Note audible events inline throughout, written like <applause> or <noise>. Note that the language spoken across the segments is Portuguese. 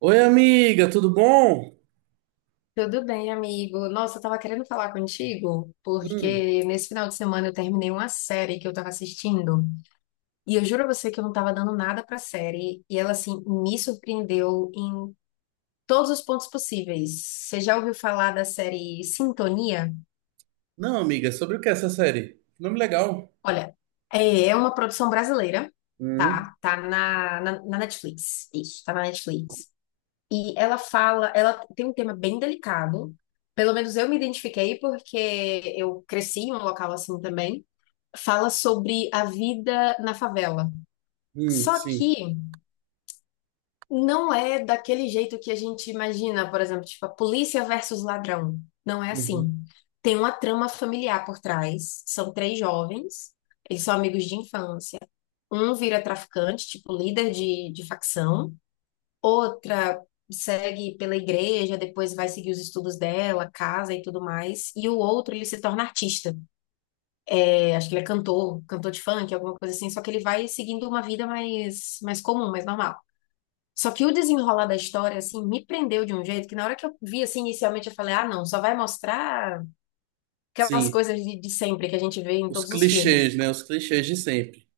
Oi, amiga, tudo bom? Tudo bem, amigo. Nossa, eu tava querendo falar contigo, Hum, porque nesse final de semana eu terminei uma série que eu tava assistindo, e eu juro a você que eu não tava dando nada pra série, e ela, assim, me surpreendeu em todos os pontos possíveis. Você já ouviu falar da série Sintonia? não, amiga, sobre o que é essa série? Nome legal. Olha, é uma produção brasileira, Hum, tá? Tá na Netflix. Isso, tá na Netflix. E ela fala, ela tem um tema bem delicado, pelo menos eu me identifiquei porque eu cresci em um local assim também. Fala sobre a vida na favela. Só sim. que não é daquele jeito que a gente imagina, por exemplo, tipo a polícia versus ladrão. Não é Uhum, assim. Tem uma trama familiar por trás. São três jovens, eles são amigos de infância. Um vira traficante, tipo líder de facção. Outra segue pela igreja, depois vai seguir os estudos dela, casa e tudo mais. E o outro, ele se torna artista. Acho que ele é cantor, cantor de funk, alguma coisa assim, só que ele vai seguindo uma vida mais, mais comum, mais normal. Só que o desenrolar da história, assim, me prendeu de um jeito que na hora que eu vi, assim, inicialmente eu falei, ah, não, só vai mostrar aquelas sim. coisas de sempre que a gente vê em Os todos os clichês, filmes. né? Os clichês de sempre.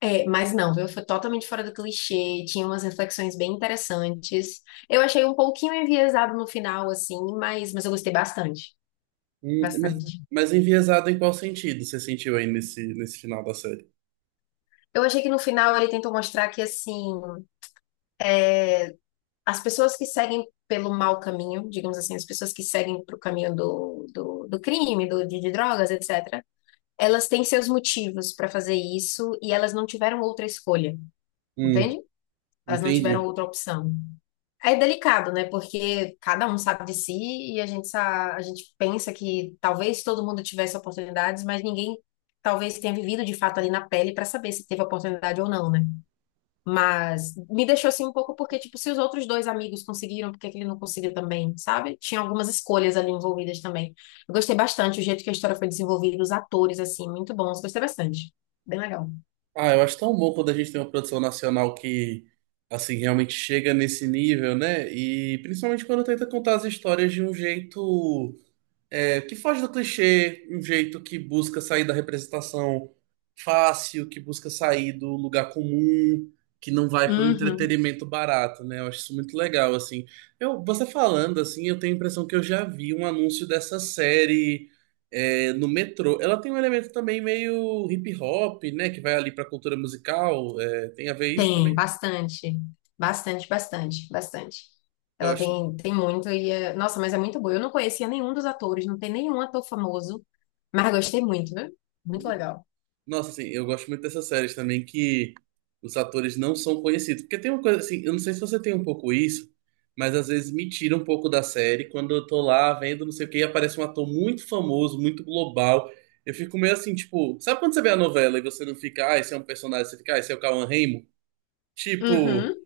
É, mas não, viu? Foi totalmente fora do clichê, tinha umas reflexões bem interessantes. Eu achei um pouquinho enviesado no final, assim, mas eu gostei bastante, Hum, mas, bastante. mas enviesado em qual sentido você sentiu aí nesse, nesse final da série? Eu achei que no final ele tentou mostrar que, assim, as pessoas que seguem pelo mau caminho, digamos assim, as pessoas que seguem para o caminho do crime, de drogas, etc., elas têm seus motivos para fazer isso e elas não tiveram outra escolha, Hum, entende? Elas não tiveram entendi. outra opção. É delicado, né? Porque cada um sabe de si e a gente pensa que talvez todo mundo tivesse oportunidades, mas ninguém talvez tenha vivido de fato ali na pele para saber se teve oportunidade ou não, né? Mas me deixou assim um pouco porque, tipo, se os outros dois amigos conseguiram, por que que ele não conseguiu também, sabe? Tinha algumas escolhas ali envolvidas também. Eu gostei bastante o jeito que a história foi desenvolvida, os atores, assim, muito bons. Gostei bastante. Bem legal. Ah, eu acho tão bom quando a gente tem uma produção nacional que, assim, realmente chega nesse nível, né? E principalmente quando tenta contar as histórias de um jeito. Que foge do clichê, um jeito que busca sair da representação fácil, que busca sair do lugar comum, que não vai para o Uhum. entretenimento barato, né? Eu acho isso muito legal, assim. Eu, você falando, assim, eu tenho a impressão que eu já vi um anúncio dessa série no metrô. Ela tem um elemento também meio hip hop, né? Que vai ali para a cultura musical. Tem a ver isso Tem, também? bastante. Bastante, bastante, bastante. Eu Ela acho. tem, tem muito e é... Nossa, mas é muito boa. Eu não conhecia nenhum dos atores, não tem nenhum ator famoso, mas gostei muito, né? Muito legal. Nossa, assim, eu gosto muito dessas séries também que os atores não são conhecidos. Porque tem uma coisa assim, eu não sei se você tem um pouco isso, mas às vezes me tira um pouco da série quando eu tô lá vendo não sei o que e aparece um ator muito famoso, muito global. Eu fico meio assim, tipo, sabe quando você vê a novela e você não fica, ah, esse é um personagem, você fica, ah, esse é o Cauan Raymond? Uhum, Tipo,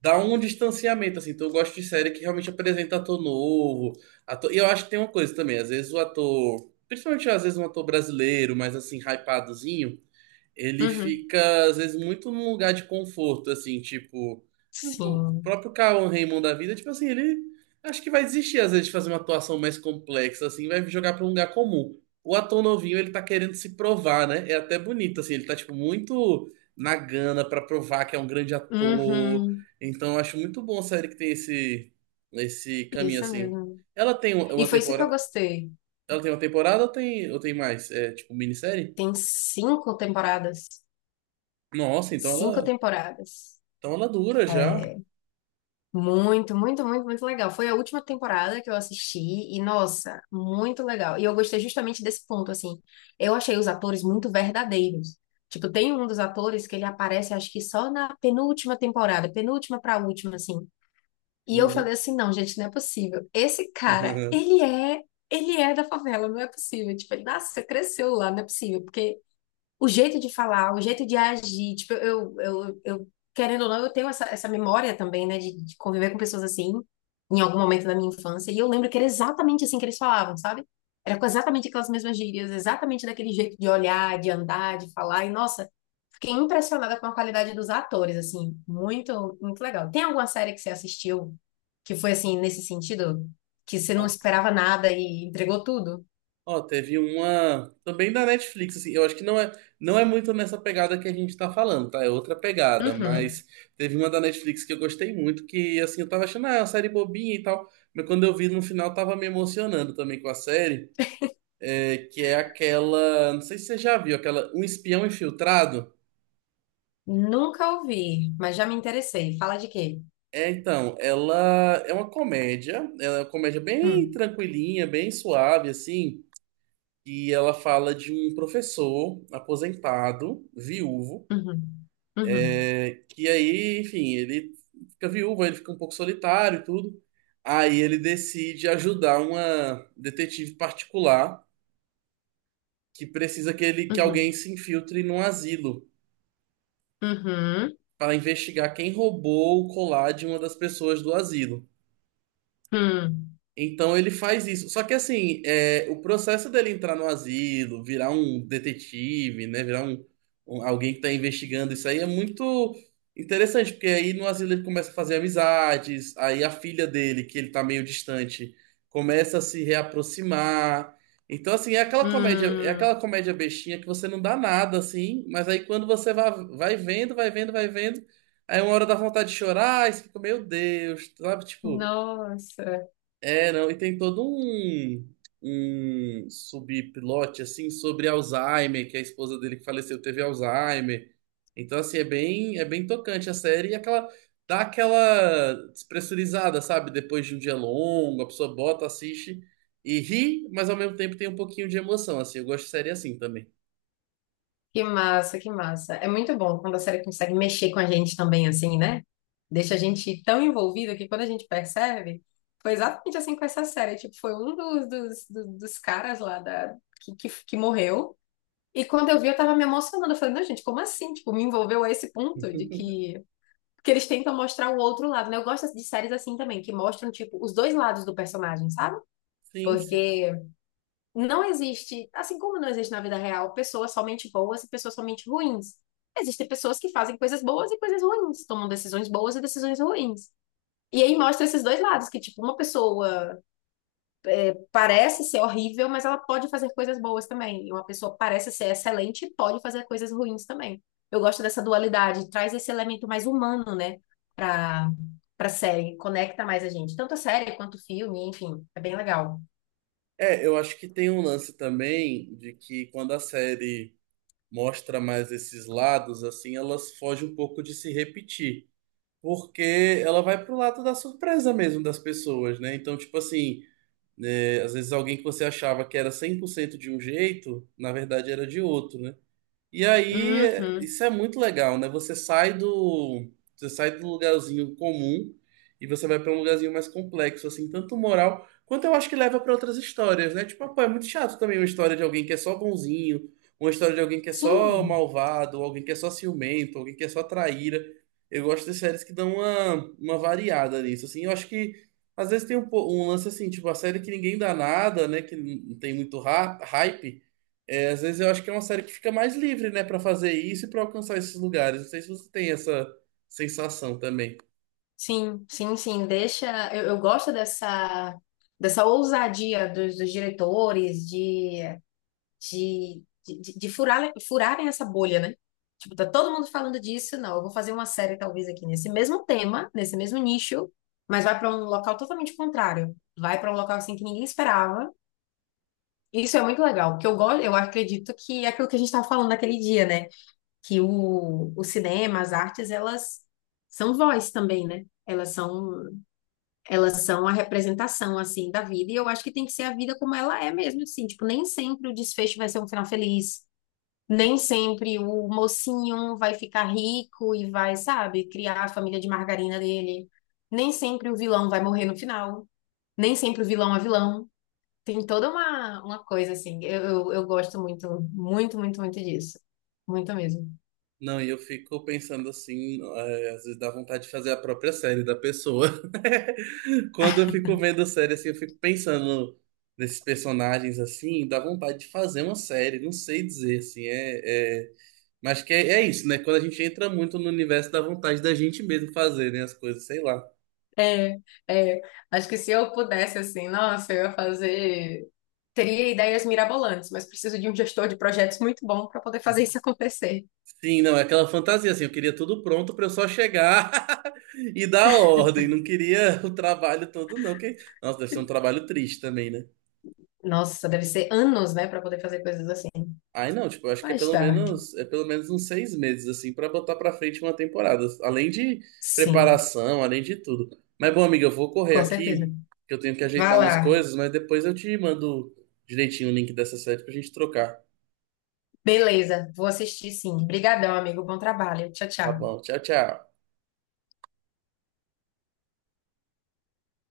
dá um distanciamento, assim. Então eu gosto de série que realmente apresenta ator novo. Ator... E eu acho que tem uma coisa também, às vezes o ator, principalmente às vezes um ator brasileiro, mas assim, hypadozinho ele uhum. fica, às vezes, muito num lugar de conforto, assim, tipo, o Sim. próprio Cauã Raymond da vida, tipo assim, ele acho que vai desistir, às vezes, de fazer uma atuação mais complexa, assim, vai jogar pra um lugar comum. O ator novinho, ele tá querendo se provar, né? É até bonito, assim, ele tá, tipo, muito na gana pra provar que é um grande ator. Uhum. Então, eu acho muito bom a série que tem esse, esse caminho, Isso assim. mesmo. Ela tem E uma foi isso que eu temporada. gostei. Ela tem uma temporada ou tem mais? É tipo minissérie? Tem cinco temporadas. Nossa, então Cinco ela. temporadas. Então ela dura já. É muito, muito, muito, muito legal. Foi a última temporada que eu assisti e, nossa, muito legal. E eu gostei justamente desse ponto, assim. Eu achei os atores muito verdadeiros. Tipo, tem um dos atores que ele aparece, acho que só na penúltima temporada, penúltima pra última, assim. E eu Uhum. falei assim, não, gente, não é possível. Esse cara, <laughs> ele é da favela, não é possível. Tipo, ele nasceu, cresceu lá, não é possível, porque o jeito de falar, o jeito de agir. Tipo, eu querendo ou não, eu tenho essa memória também, né, de conviver com pessoas assim, em algum momento da minha infância. E eu lembro que era exatamente assim que eles falavam, sabe? Era com exatamente aquelas mesmas gírias, exatamente daquele jeito de olhar, de andar, de falar. E, nossa, fiquei impressionada com a qualidade dos atores, assim, muito, muito legal. Tem alguma série que você assistiu que foi assim, nesse sentido? Que você não Ah, esperava nada e entregou tudo? ó, teve uma também da Netflix, assim, eu acho que não é, não é muito nessa pegada que a gente tá falando, tá? É outra pegada, Uhum. mas teve uma da Netflix que eu gostei muito, que assim, eu tava achando, ah, é uma série bobinha e tal, mas quando eu vi no final tava me emocionando também com a série, que é aquela, não sei se você já viu, aquela Um Espião Infiltrado. Nunca ouvi, mas já me interessei. Fala de quê? É, então, ela é uma comédia, ela é uma comédia bem Hum, tranquilinha, bem suave, assim. E ela fala de um professor aposentado, viúvo, uhum, uhum, que aí, enfim, ele fica viúvo, ele fica um pouco solitário e tudo. Aí ele decide ajudar uma detetive particular que precisa que, ele, que alguém uhum, se infiltre num asilo uhum, para investigar quem roubou o colar de uma das pessoas do asilo. hum, Então ele faz isso. Só que assim, é, o processo dele entrar no asilo, virar um detetive, né? Virar um, alguém que tá investigando isso aí é muito interessante, porque aí no asilo ele começa a fazer amizades, aí a filha dele, que ele tá meio distante, começa a se reaproximar. Então, assim, é aquela hum. comédia bestinha que você não dá nada, assim, mas aí quando você vai, vai vendo, vai vendo, vai vendo, aí uma hora dá vontade de chorar, aí você fica, meu Deus, sabe? Tipo. Nossa, É, não, e tem todo um, um subplot, assim, sobre Alzheimer, que a esposa dele que faleceu teve Alzheimer. Então, assim, é bem tocante a série e aquela, dá aquela despressurizada, sabe? Depois de um dia longo, a pessoa bota, assiste e ri, mas ao mesmo tempo tem um pouquinho de emoção, assim. Eu gosto de série assim também. que massa, que massa. É muito bom quando a série consegue mexer com a gente também, assim, né? Deixa a gente tão envolvido que quando a gente percebe, foi exatamente assim com essa série. Tipo, foi um dos caras lá da, que morreu. E quando eu vi, eu tava me emocionando. Eu falei, não, gente, como assim? Tipo, me envolveu a esse ponto de <laughs> que porque eles tentam mostrar o outro lado, né? Eu gosto de séries assim também, que mostram, tipo, os dois lados do personagem, sabe? Sim, sim. Porque não existe, assim como não existe na vida real, pessoas somente boas e pessoas somente ruins. Existem pessoas que fazem coisas boas e coisas ruins, tomam decisões boas e decisões ruins. E aí mostra esses dois lados, que, tipo, uma pessoa parece ser horrível, mas ela pode fazer coisas boas também. E uma pessoa parece ser excelente e pode fazer coisas ruins também. Eu gosto dessa dualidade, traz esse elemento mais humano, né, pra, pra, série, conecta mais a gente. Tanto a série quanto o filme, enfim, é bem legal. É, eu acho que tem um lance também de que quando a série mostra mais esses lados, assim, elas fogem um pouco de se repetir. Porque ela vai pro lado da surpresa mesmo das pessoas, né? Então, tipo assim, né, às vezes alguém que você achava que era 100% de um jeito, na verdade era de outro, né? E aí, Uhum. isso é muito legal, né? Você sai do lugarzinho comum e você vai para um lugarzinho mais complexo, assim, tanto moral quanto eu acho que leva para outras histórias, né? Tipo, ah, pô, é muito chato também uma história de alguém que é só bonzinho, uma história de alguém que é só Sim, malvado, alguém que é só ciumento, alguém que é só traíra. Eu gosto de séries que dão uma variada nisso, assim. Eu acho que às vezes tem um, um lance assim, tipo, a série que ninguém dá nada, né? Que não tem muito hype. É, às vezes eu acho que é uma série que fica mais livre, né, pra fazer isso e pra alcançar esses lugares. Não sei se você tem essa sensação também. sim, sim, sim. Deixa. Eu gosto dessa ousadia dos diretores, de furarem essa bolha, né? Tipo, tá todo mundo falando disso, não, eu vou fazer uma série talvez aqui nesse mesmo tema, nesse mesmo nicho, mas vai para um local totalmente contrário. Vai para um local assim que ninguém esperava. Isso é muito legal, porque eu gosto, eu acredito que é aquilo que a gente estava falando naquele dia, né? Que o cinema, as artes, elas são voz também, né? Elas são a representação, assim, da vida, e eu acho que tem que ser a vida como ela é mesmo, assim, tipo, nem sempre o desfecho vai ser um final feliz, nem sempre o mocinho vai ficar rico e vai, sabe, criar a família de margarina dele. Nem sempre o vilão vai morrer no final. Nem sempre o vilão é vilão. Tem toda uma coisa assim. Eu gosto muito, muito, muito, muito disso. Muito mesmo. Não, e eu fico pensando assim, às vezes dá vontade de fazer a própria série da pessoa. <laughs> Quando eu fico vendo série assim, eu fico pensando nesses personagens assim, dá vontade de fazer uma série, não sei dizer assim, mas que é, é isso, né? Quando a gente entra muito no universo, dá vontade da gente mesmo fazer, né, as coisas, sei lá. É, é. Acho que se eu pudesse, assim, nossa, eu ia fazer. Teria ideias mirabolantes, mas preciso de um gestor de projetos muito bom para poder fazer isso <laughs> acontecer. Sim, não, é aquela fantasia assim, eu queria tudo pronto pra eu só chegar. <laughs> E da ordem, não queria <laughs> o trabalho todo, não. Que... Nossa, deve ser um trabalho triste também, né? Nossa, deve ser anos, né, para poder fazer coisas assim. Ai, não, tipo, eu acho que Mas tá. É pelo menos uns 6 meses, assim, pra botar pra frente uma temporada. Além de Sim. preparação, além de tudo. Mas, bom, amiga, eu vou correr Com certeza. aqui, que eu tenho que Vá ajeitar umas lá. coisas, mas depois eu te mando direitinho o link dessa série pra gente trocar. Beleza, vou assistir sim. Obrigadão, amigo. Bom trabalho. Tchau, Tá tchau. bom, tchau, tchau.